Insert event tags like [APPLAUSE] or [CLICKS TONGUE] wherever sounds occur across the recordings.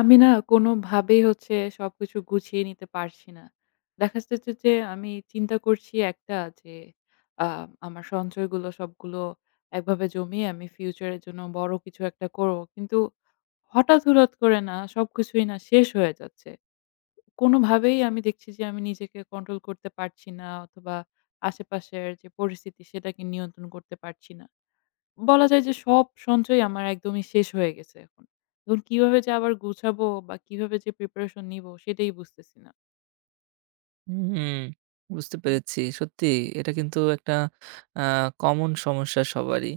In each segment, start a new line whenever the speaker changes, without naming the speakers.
আমি না কোনোভাবেই হচ্ছে সবকিছু গুছিয়ে নিতে পারছি না। দেখা যাচ্ছে যে আমি চিন্তা করছি একটা যে, আ আমার সঞ্চয়গুলো সবগুলো একভাবে জমিয়ে আমি future এর জন্য বড় কিছু একটা করব। কিন্তু হঠাৎ, হঠাৎ করে না সবকিছুই না শেষ হয়ে যাচ্ছে। কোনোভাবেই আমি দেখছি যে আমি নিজেকে control করতে পারছি না অথবা আশেপাশের যে পরিস্থিতি সেটাকে নিয়ন্ত্রণ করতে পারছি না। বলা যায় যে সব সঞ্চয় আমার একদমই শেষ হয়ে গেছে এখন। এখন কিভাবে যে আবার গুছাব বা কিভাবে যে preparation নিব সেটাই বুঝতেছি না।
হুম, বুঝতে পেরেছি। সত্যিই এটা কিন্তু একটা আ common সমস্যা সবারই।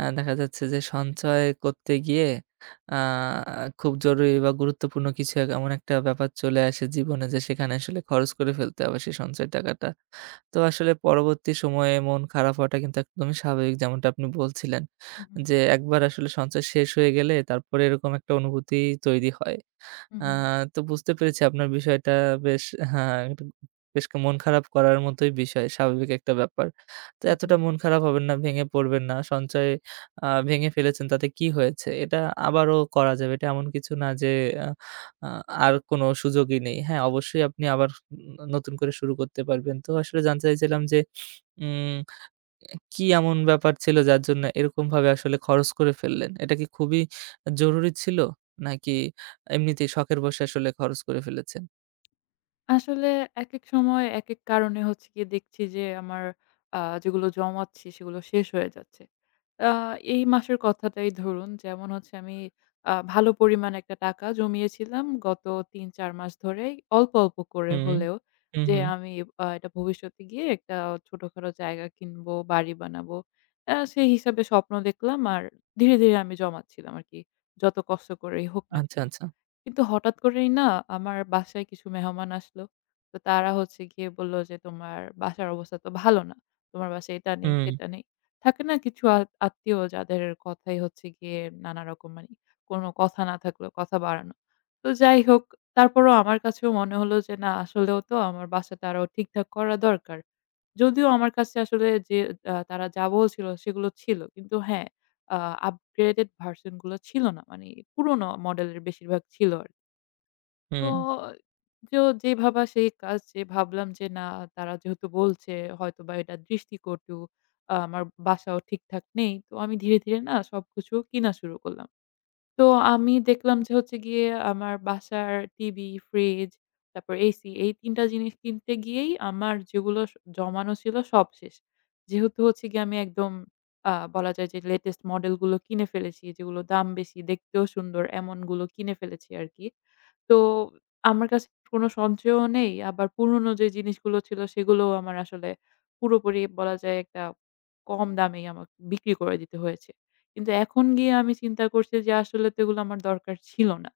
আ দেখা যাচ্ছে যে সঞ্চয় করতে গিয়ে আ খুব জরুরি বা গুরুত্বপূর্ণ কিছু এমন একটা ব্যাপার চলে আসে জীবনে যে সেখানে আসলে খরচ করে ফেলতে হবে সে সঞ্চয় টাকাটা। তো আসলে পরবর্তী সময়ে মন খারাপ হওয়াটা কিন্তু একদমই স্বাভাবিক। যেমনটা আপনি বলছিলেন
হু, হু।
যে একবার আসলে সঞ্চয় শেষ হয়ে গেলে তারপরে এরকম একটা অনুভূতি তৈরি হয়।
হু,
আ
হু।
তো বুঝতে পেরেছি আপনার বিষয়টা বেশ হ্যাঁ, বেশ মন খারাপ করার মতোই বিষয়। স্বাভাবিক একটা ব্যাপার। তো
হু,
এতটা
হু।
মন খারাপ হবেন না, ভেঙে পড়বেন না। সঞ্চয় আ ভেঙে ফেলেছেন তাতে কি হয়েছে? এটা আবারও করা যাবে। এটা এমন কিছু না যে আ আর কোন সুযোগই নেই। হ্যাঁ, অবশ্যই আপনি আবার নতুন করে শুরু করতে পারবেন। তো আসলে জানতে চাইছিলাম যে উম কি এমন ব্যাপার ছিল যার জন্য এরকমভাবে আসলে খরচ করে ফেললেন? এটা কি খুবই জরুরি ছিল নাকি এমনিতেই শখের বসে আসলে খরচ করে ফেলেছেন?
আসলে একেক সময়, একেক কারণে হচ্ছে গিয়ে দেখছি যে, আমার আ যেগুলো জমাচ্ছি সেগুলো শেষ হয়ে যাচ্ছে। আ এই মাসের কথাটাই ধরুন, যেমন হচ্ছে আমি আ ভালো পরিমাণ একটা টাকা জমিয়েছিলাম গত ৩-৪ মাস ধরেই অল্প, অল্প করে
হুম।
হলেও,
হুম,
যে,
হুম।
আমি অ্যা এটা ভবিষ্যতে গিয়ে একটা ছোটখাটো জায়গা কিনব, বাড়ি বানাব। অ্যা সেই হিসাবে স্বপ্ন দেখলাম আর ধীরে, ধীরে আমি জমাচ্ছিলাম আরকি যত কষ্ট করেই হোক না
আচ্ছা,
কেনো।
আচ্ছা।
কিন্তু হঠাৎ করেই না আমার বাসায় কিছু মেহমান আসলো, তো তারা হচ্ছে গিয়ে বলল যে, তোমার বাসার অবস্থা তো ভালো না। তোমার বাসায় এটা নেই,
হুম।
সেটা নেই। থাকে না কিছু আ আত্মীয় যাদের কথাই হচ্ছে গিয়ে নানারকম মানে কোনো কথা না থাকলে কথা বাড়ানো। তো যাই হোক তারপরও আমার কাছেও মনে হলো যে, না আসলেও তো আমার বাসাটা আরও ঠিকঠাক করা দরকার। যদিও আমার কাছে আসলে যে, অ্যা তারা যা বলছিল সেগুলো ছিল, কিন্তু হ্যাঁ, আ upgraded version গুলো ছিল না, মানে পুরনো model এর বেশিরভাগ ছিল আরকি। তো
হুম।
এ যো যেই ভাবা সেই কাজ, যে, ভাবলাম যে, না তারা যেহেতু বলছে হয়তোবা এটা দৃষ্টিকটু, অ্যা আমার বাসাও ঠিকঠাক নেই। তো আমি ধীরে, ধীরে না সবকিছু কিনা শুরু করলাম। তো আমি দেখলাম যে, হচ্ছে গিয়ে আমার বাসার টিভি, fridge তারপর AC এই ৩টা জিনিস কিনতে গিয়েই আমার যেগুলো স জমানো ছিল সব শেষ। যেহেতু হচ্ছে গিয়ে আমি একদম আ বলা যায় যে, latest model গুলো কিনে ফেলেছি, যেগুলো দাম বেশি, দেখতেও সুন্দর, এমনগুলো কিনে ফেলেছি আরকি। তো আমার কাছে কোনো সঞ্চয়ও নেই, আবার পুরনো যেই জিনিসগুলো ছিল সেগুলো আমার আসলে পুরোপুরি বলা যায় একটা কম দামেই আমাকে বিক্রি করে দিতে হয়েছে। কিন্তু এখন গিয়ে আমি চিন্তা করছি যে, আসলে তো ওগুলো আমার দরকার ছিল না।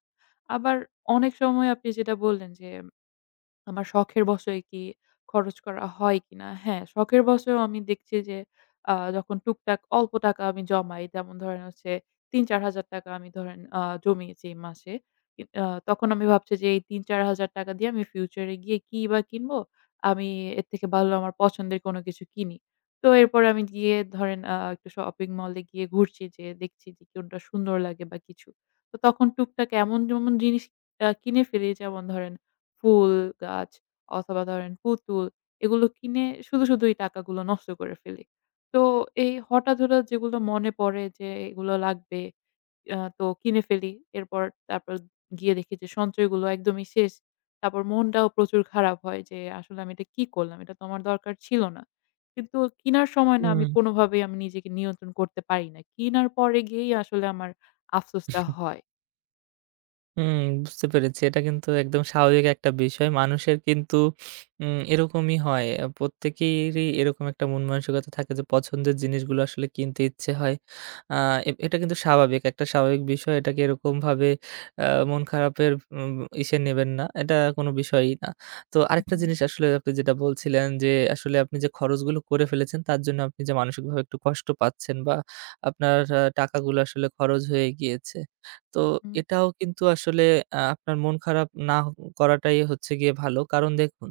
আবার অনেক সময় আপনি যেটা বললেন যে, "আমার শখের বশেই কি খরচ করা হয় কিনা?" হ্যাঁ, শখের বশেও আমি দেখছি যে, যখন আ টুকটাক অল্প টাকা আমি জমাই, যেমন ধরেন হচ্ছে ৩-৪০০০ টাকা আমি ধরেন আ জমিয়েছি এ মাসে। কি আ তখন আমি ভাবছি যে, এই ৳৩-৳৪০০০ টাকা দিয়ে আমি future এ গিয়ে কিবা কিনবো? আমি এর থেকে ভালো আমার পছন্দের কোন কিছু কিনি। তো এরপরে আমি গিয়ে ধরেন আ একটা shopping mall এ গিয়ে ঘুরছি যে, দেখছি যে, কোনটা সুন্দর লাগে? বা কিছু। তো তখন টুকটাক এমন যেমন জিনিস অ্যা কিনে ফেলি যেমন ধরেন ফুল গাছ অথবা ধরেন পুতুল, এগুলো কিনে শুধু শুধুই টাকাগুলো নষ্ট করে ফেলি। তো এই হঠাৎ, হঠাৎ যেগুলো মনে পড়ে যে, এগুলো লাগবে অ্যা তো কিনে ফেলি। এরপর তারপর গিয়ে দেখি যে, সঞ্চয়গুলো একদমই শেষ। তারপর মনটাও প্রচুর খারাপ হয় যে, আসলে আমি এটা কি করলাম? এটা তো আমার দরকার ছিল না। কিন্তু কিনার সময় না আমি
উম।
কোনভাবেই আমি নিজেকে নিয়ন্ত্রণ করতে পারি না। কিনার পরে গিয়েই আসলে আমার আফসোসটা
[CHUCKLES]
হয়।
উম বুঝতে পেরেছি। এটা কিন্তু একদম স্বাভাবিক একটা বিষয়। মানুষের কিন্তু উম এরকমই হয়। আ প্রত্যেকেরই এরকম একটা মনমানসিকতা থাকে যে পছন্দের জিনিসগুলো আসলে কিনতে ইচ্ছে হয়। আ এটা কিন্তু স্বাভাবিক, একটা স্বাভাবিক বিষয়। এটাকে এরকমভাবে আ মন খারাপের উম উম ইসে নেবেন না, এটা কোনো বিষয়ই না। তো
হু,
আরেকটা
হু।
জিনিস আসলে আপনি যেটা বলছিলেন যে আসলে আপনি যে খরচগুলো করে ফেলেছেন তার জন্য আপনি যে মানসিকভাবে একটু কষ্ট পাচ্ছেন বা আপনার আ টাকাগুলো আসলে খরচ হয়ে গিয়েছে। তো
হু, হু।
এটাও কিন্তু আসলে আ আপনার মন খারাপ নাহ করাটাই হচ্ছে গিয়ে ভালো। কারণ দেখুন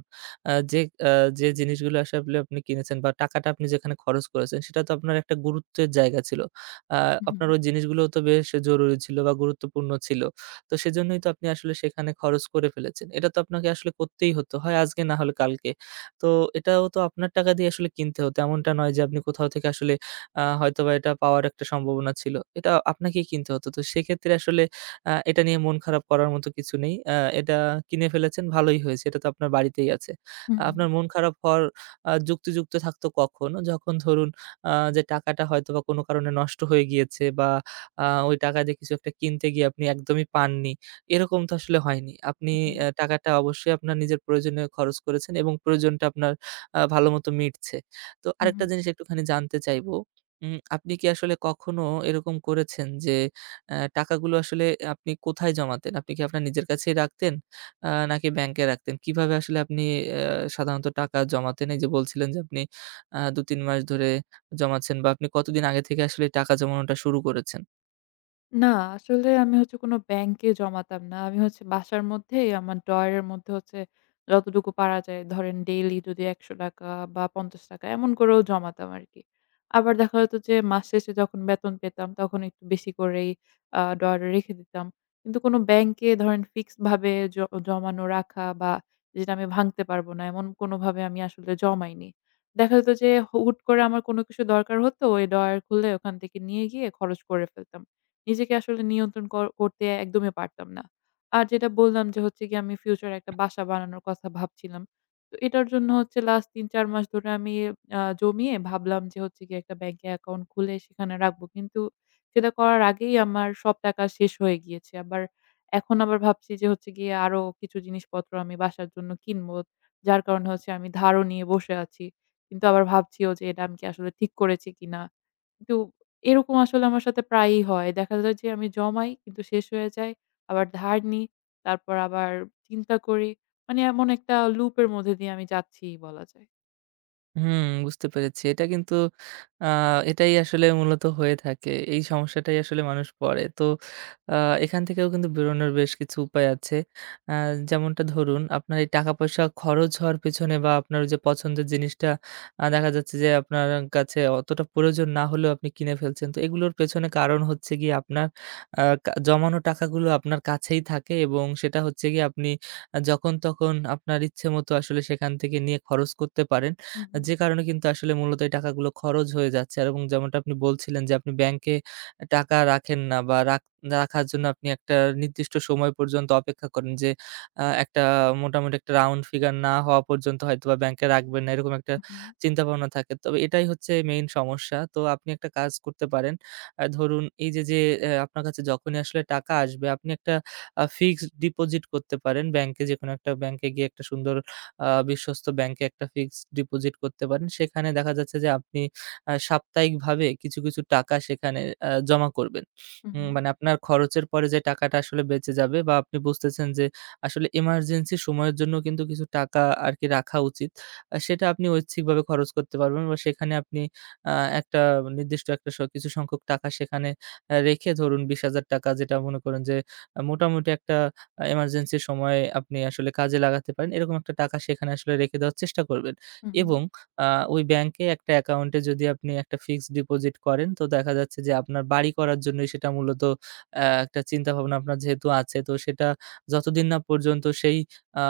আ যে আ যে জিনিসগুলো আসলে আপনি কিনেছেন বা টাকাটা আপনি যেখানে খরচ করেছেন সেটা তো আপনার একটা গুরুত্বের জায়গা ছিল। আ
উ
আপনার
হু।
ওই জিনিসগুলোও তো বেশ জরুরি ছিল বা গুরুত্বপূর্ণ ছিল। তো সেজন্যই তো আপনি আসলে সেখানে খরচ করে ফেলেছেন। এটা তো আপনাকে আসলে করতেই হতো, হয় আজকে না হলে কালকে। তো এটাও তো আপনার টাকা দিয়ে আসলে কিনতে হতো। এমনটা নয় যে আপনি কোথাও থেকে আসলে আ হয়তোবা এটা পাওয়ার একটা সম্ভাবনা ছিল। এটা আপনাকেই কিনতে হতো। তো সেক্ষেত্রে আসলে আ এটা নিয়ে মন খারাপ করার মতো কিছু নেই। আ এটা কিনে ফেলেছেন ভালোই হয়েছে। এটা তো আপনার বাড়িতেই আছে।
উ হুম।
আপনার মন খারাপ হওয়ার আ যুক্তিযুক্ত থাকতো কখন? যখন ধরুন আ যে টাকাটা হয়তোবা কোনো কারণে নষ্ট হয়ে গিয়েছে বা আ ওই টাকা দিয়ে কিছু একটা কিনতে গিয়ে আপনি একদমই পাননি, এরকম তো আসলে হয়নি। আপনি
উ হু।
অ্যা টাকাটা অবশ্যই আপনার নিজের প্রয়োজনে খরচ করেছেন এবং প্রয়োজনটা আপনার আ ভালোমতো মিটছে। তো
হু,
আরেকটা
হু।
জিনিস একটুখানি জানতে চাইবো উম আপনি কী আসলে কখনো এরকম করেছেন যে অ্যা টাকাগুলো আসলে আপনি কোথায় জমাতেন? আপনি কী আপনার নিজের কাছেই রাখতেন, আ নাকি ব্যাংকে রাখতেন? কিভাবে আসলে আপনি অ্যা সাধারণত টাকা জমাতেন? এই যে বলছিলেন যে আপনি আ দু, ৩ মাস ধরে জমাচ্ছেন বা আপনি কতদিন আগে থেকে আসলে টাকা জমানোটা শুরু করেছেন?
না আসলে আমি হচ্ছে কোন bank এ জমাতাম না। আমি হচ্ছে বাসার মধ্যেই আমার drawer এর মধ্যে হচ্ছে যতটুকু পারা যায় ধরেন daily যদি ১০০ টাকা বা ৫০ টাকা এমন করেও জমাতাম আরকি। আবার দেখা যেত যে মাস শেষে যখন বেতন পেতাম তখন একটু বেশি করেই আ ডয়ারে রেখে দিতাম। কিন্তু কোন ব্যাংকে ধরেন ফিক্সড ভাবে জ জমানো রাখা বা যেটা আমি ভাঙতে পারব না এমন কোনভাবে আমি আসলে জমাইনি। দেখা যেত যে হু হুট করে আমার কোন কিছু দরকার হতো ওই ডয়ার খুলে ওখান থেকে নিয়ে গিয়ে খরচ করে ফেলতাম। নিজেকে আসলে নিয়ন্ত্রণ ক করতে একদমই পারতাম না। আর যেটা বললাম যে হচ্ছে গিয়ে আমি future একটা বাসা বানানোর কথা ভাবছিলাম। তো এটার জন্য হচ্ছে last ৩-৪ মাস ধরে আমি আ জমিয়ে ভাবলাম যে হচ্ছে গিয়ে একটা ব্যাংকে account খুলে সেখানে রাখবো। কিন্তু সেটা করার আগেই আমার সব টাকা শেষ হয়ে গিয়েছে। আবার এখন আবার ভাবছি যে হচ্ছে গিয়ে আরও কিছু জিনিসপত্র আমি বাসার জন্য কিনবো। যার কারণে হচ্ছে আমি ধারও নিয়ে বসে আছি। কিন্তু আবার ভাবছিও যে এটা আমি কি আসলে ঠিক করেছি কিনা। কিন্তু এরকম আসলে আমার সাথে প্রায়ই হয়। দেখা যায় যে আমি জমাই কিন্তু শেষ হয়ে যায়। আবার ধার নিই তারপর আবার চিন্তা করি। মানি এমন একটা loop এর মধ্যে দিয়ে আমি যাচ্ছিই বলা যায়।
হুম, বুঝতে পেরেছি। এটা কিন্তু, আ এটাই আসলে মূলত হয়ে থাকে। এই সমস্যাটাই আসলে মানুষ পড়ে। তো, আ এখান থেকেও কিন্তু বেরোনোর বেশ কিছু উপায় আছে। আ যেমনটা ধরুন, আপনার এই টাকা পয়সা খরচ হওয়ার পেছনে বা আপনার ওই যে পছন্দের জিনিসটা আ দেখা যাচ্ছে যে আপনার কাছে অতটা প্রয়োজন না হলেও আপনি কিনে ফেলছেন। তো, এগুলোর পেছনে কারণ হচ্ছে গিয়ে আপনার আ জমানো টাকাগুলো আপনার কাছেই থাকে এবং সেটা হচ্ছে গিয়ে আপনি যখন তখন আপনার ইচ্ছেমতো আসলে সেখান থেকে নিয়ে খরচ করতে পারেন।
হু, হু।
যে কারণে কিন্তু আসলে মূলত এই টাকাগুলো খরচ হয়ে যাচ্ছে। আর এবং যেমনটা আপনি বলছিলেন যে আপনি ব্যাংকে টাকা রাখেন না বা রাখ রাখার জন্য আপনি একটা নির্দিষ্ট সময় পর্যন্ত অপেক্ষা করেন যে আ একটা মোটামুটি একটা রাউন্ড ফিগার না হওয়া পর্যন্ত হয়তোবা ব্যাংকে রাখবেন না, এরকম একটা
হু, হু।
চিন্তাভাবনা থাকে। তবে এটাই হচ্ছে মেইন সমস্যা। তো, আপনি একটা কাজ করতে পারেন। আ ধরুন, এইযে, যে আ আপনার কাছে যখনই আসলে টাকা আসবে আপনি একটা আ ফিক্সড ডিপোজিট করতে পারেন ব্যাংকে। যেকোনো একটা ব্যাংকে গিয়ে একটা সুন্দর, আ বিশ্বস্ত ব্যাংকে একটা ফিক্সড ডিপোজিট করতে পারেন। সেখানে দেখা যাচ্ছে যে আপনি আ সাপ্তাহিক ভাবে কিছু, কিছু টাকা সেখানে আ জমা করবেন।
হু,
হুম
হু।
মানে, আপনার খরচের পরে যে টাকাটা আসলে বেঁচে যাবে বা আপনি বুঝতেছেন যে আসলে ইমারজেন্সি সময়ের জন্য কিন্তু কিছু টাকা আরকি রাখা উচিত। সেটা আপনি ঐচ্ছিকভাবে খরচ করতে পারবেন বা সেখানে আপনি আ একটা নির্দিষ্ট একটা স কিছু সংখ্যক টাকা সেখানে রেখে, এ ধরুন 20,000 টাকা যেটা মনে করুন যে মোটামুটি একটা ইমারজেন্সির সময়ে আপনি আসলে কাজে লাগাতে পারেন, এরকম একটা টাকা সেখানে আসলে রেখে দেওয়ার চেষ্টা করবেন
হু,
এবং
হু।
আ ওই ব্যাংকে একটা অ্যাকাউন্টে যদি আপনি একটা ফিক্সড ডিপোজিট করেন তো দেখা যাচ্ছে যে আপনার বাড়ি করার জন্যই সেটা মূলত অ্যা একটা চিন্তাভাবনা আপনার যেহেতু আছে, তো সেটা যতদিন না পর্যন্ত সেই আ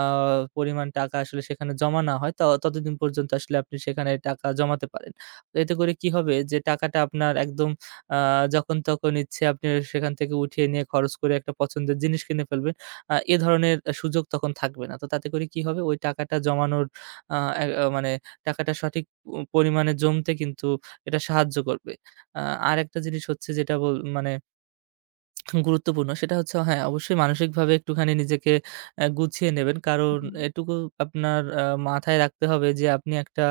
পরিমাণ টাকা আসলে সেখানে জমা না হয় ত তদিন পর্যন্ত আসলে আপনি সেখানে টাকা জমাতে পারেন। তো এতে করে কি হবে? যে টাকাটা আপনার একদম আ যখন-তখন ইচ্ছে আপনি সেখান থেকে উঠিয়ে নিয়ে খরচ করে একটা পছন্দের জিনিস কিনে ফেলবেন, আ এ ধরনের সুযোগ তখন থাকবে না। তো তাতে করে কি হবে? ওই টাকাটা জমানোর আ অ্যা মানে টাকাটা সঠিক প পরিমাণে জমতে কিন্তু এটা সাহায্য করবে। আ আরেকটা জিনিস হচ্ছে যেটা বল মানে [CLICKS TONGUE] গুরুত্বপূর্ণ সেটা হচ্ছে হ্যাঁ, অবশ্যই মানসিকভাবে একটুখানি নিজেকে অ্যা গুছিয়ে নেবেন। কারণ
হু, হু।
এটুকু আপনার আ মাথায় রাখতে হবে যে আপনি একটা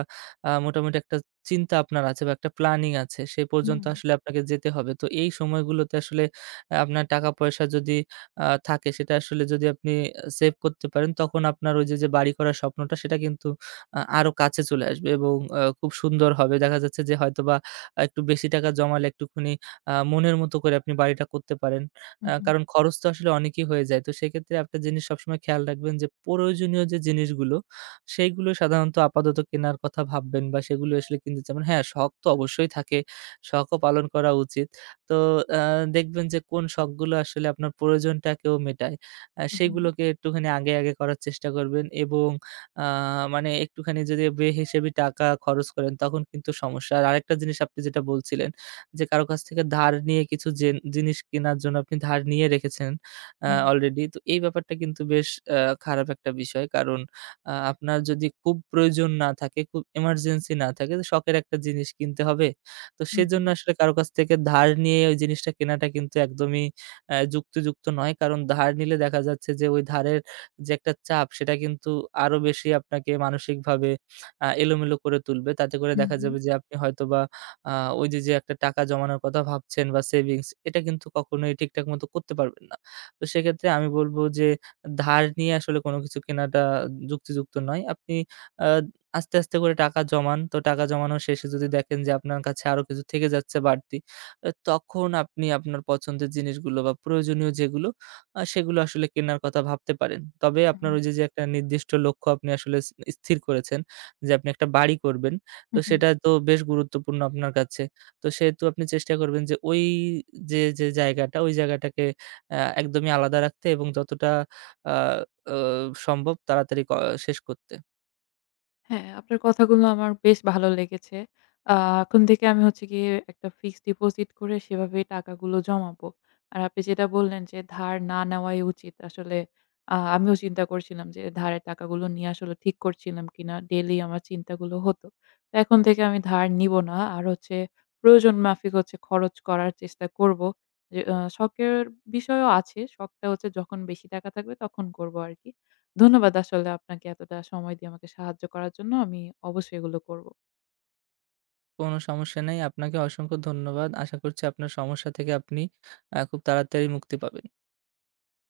আ মোটামুটি একটা চিন্তা আপনার আছে বা একটা প্ল্যানিং আছে, সে পর্যন্ত
হুম।
আসলে আপনাকে যেতে হবে। তো এই সময়গুলোতে আসলে অ্যা আপনার টাকা-পয়সা যদি আ থাকে সেটা আসলে যদি আপনি সেভ করতে পারেন তখন আপনার ওইযে, যে বাড়ি করার স্বপ্নটা সেটা কিন্তু আ আরও কাছে চলে আসবে এবং অ খুব সুন্দর হবে। দেখা যাচ্ছে যে হয়তোবা একটু বেশি টাকা জমালে একটুখানি আ মনের মতো করে আপনি বাড়িটা করতে পারেন।
হু,
আ
হু।
কারণ খরচ তো আসলে অনেকই হয়ে যায়। তো সেক্ষেত্রে একটা জিনিস সবসময় খেয়াল রাখবেন যে প্রয়োজনীয় যে জিনিসগুলো সেগুলো সাধারণত আপাতত কেনার কথা ভাববেন বা সেগুলো আসলে কিনবেন। যেমন হ্যাঁ, শখ তো অবশ্যই থাকে, শখও পালন করা উচিত। তো অ্যা দেখবেন যে কোন শখগুলো আসলে আপনার প্রয়োজনটাকেও মেটায়। আ
হু, হু।
সেগুলোকে একটুখানি আগে, আগে করার চেষ্টা করবেন এবং আ মানে একটুখানি যদি বেহিসাবি টাকা খরচ করেন তখন কিন্তু সমস্যা। আর আরেকটা জিনিস আপনি যেটা বলছিলেন, যে কারো কাছ থেকে ধার নিয়ে কিছু জে জিনিস কেনার জন্য আপনি ধার নিয়ে রেখেছেন আ
হুম।
অলরেডি। তো এই ব্যাপারটা কিন্তু বেশ আ খারাপ একটা বিষয়। কারণ আ আপনার যদি খুব প্রয়োজন না থাকে, খুব ইমারজেন্সি না থাকে, শখের একটা জিনিস কিনতে হবে, তো
হু,
সেজন্য
হু।
আসলে কারো কাছ থেকে ধার নিয়ে ওই জিনিসটা কেনাটা কিন্তু একদমই অ্যা যুক্তিযুক্ত নয়। কারণ ধার নিলে দেখা যাচ্ছে যে ওই ধারের যে একটা চাপ সেটা কিন্তু আরও বেশি আপনাকে মানসিকভাবে আ এলোমেলো করে তুলবে। তাতে করে
হু,
দেখা
হু।
যাবে যে আপনি হয়তোবা আ ওইযে, যে একটা টাকা জমানোর কথা ভাবছেন বা সেভিংস এটা কিন্তু কখনোই ঠিকঠাক মতো করতে পারবেন না। তো সেক্ষেত্রে আমি বলব যে ধার নিয়ে আসলে কোন কিছু কেনাটা যুক্তিযুক্ত নয়। আপনি আ আস্তে, আস্তে করে টাকা জমান। তো টাকা জমানো শেষে যদি দেখেন যে আপনার কাছে আরও কিছু থেকে যাচ্ছে বাড়তি, তখন আপনি আপনার পছন্দের জিনিসগুলো বা প্রয়োজনীয় যেগুলো আ সেগুলো আসলে কেনার কথা ভাবতে পারেন। তবে
হু,
আপনার
হু।
ওইযে, যে একটা নির্দিষ্ট লক্ষ্য আপনি আসলে ইস স্থির করেছেন যে আপনি একটা বাড়ি করবেন,
হু,
তো
হু।
সেটা তো বেশ গুরুত্বপূর্ণ আপনার কাছে। তো সেহেতু আপনি চেষ্টা করবেন যে ওইযে, যে জায়গাটা, ওই জায়গাটাকে অ্যা একদমই আলাদা রাখতে এবং যতটা অ্যা অ সম্ভব তাড়াতাড়ি ক শেষ করতে।
হ্যাঁ, আপনার কথাগুলো আমার বেশ ভালো লেগেছে। আ এখন থেকে আমি হচ্ছে গিয়ে একটা fixed deposit করে সেভাবে টাকাগুলো জমাবো। আর আপনি যেটা বললেন যে ধার না নেওয়াই উচিত, আসলে আ আমিও চিন্তা করছিলাম যে ধারের টাকাগুলো নিয়ে আসলে ঠিক করছিলাম কিনা। daily আমার চিন্তাগুলো হতো। তো এখন থেকে আমি ধার নিবো না। আর হচ্ছে প্রয়োজন মাফিক হচ্ছে খরচ করার চেষ্টা করবো। আ শখের বিষয়ও আছে। শখটা হচ্ছে যখন বেশি টাকা থাকবে তখন করবো আরকি। ধন্যবাদ আসলে আপনাকে এতটা সময় দিয়ে আমাকে সাহায্য করার জন্য। আমি অবশ্যই এগুলো করবো।
কোন সমস্যা নেই। আপনাকে অসংখ্য ধন্যবাদ। আশা করছি আপনার সমস্যা থেকে আপনি অ্যা খুব তাড়াতাড়ি মুক্তি পাবেন।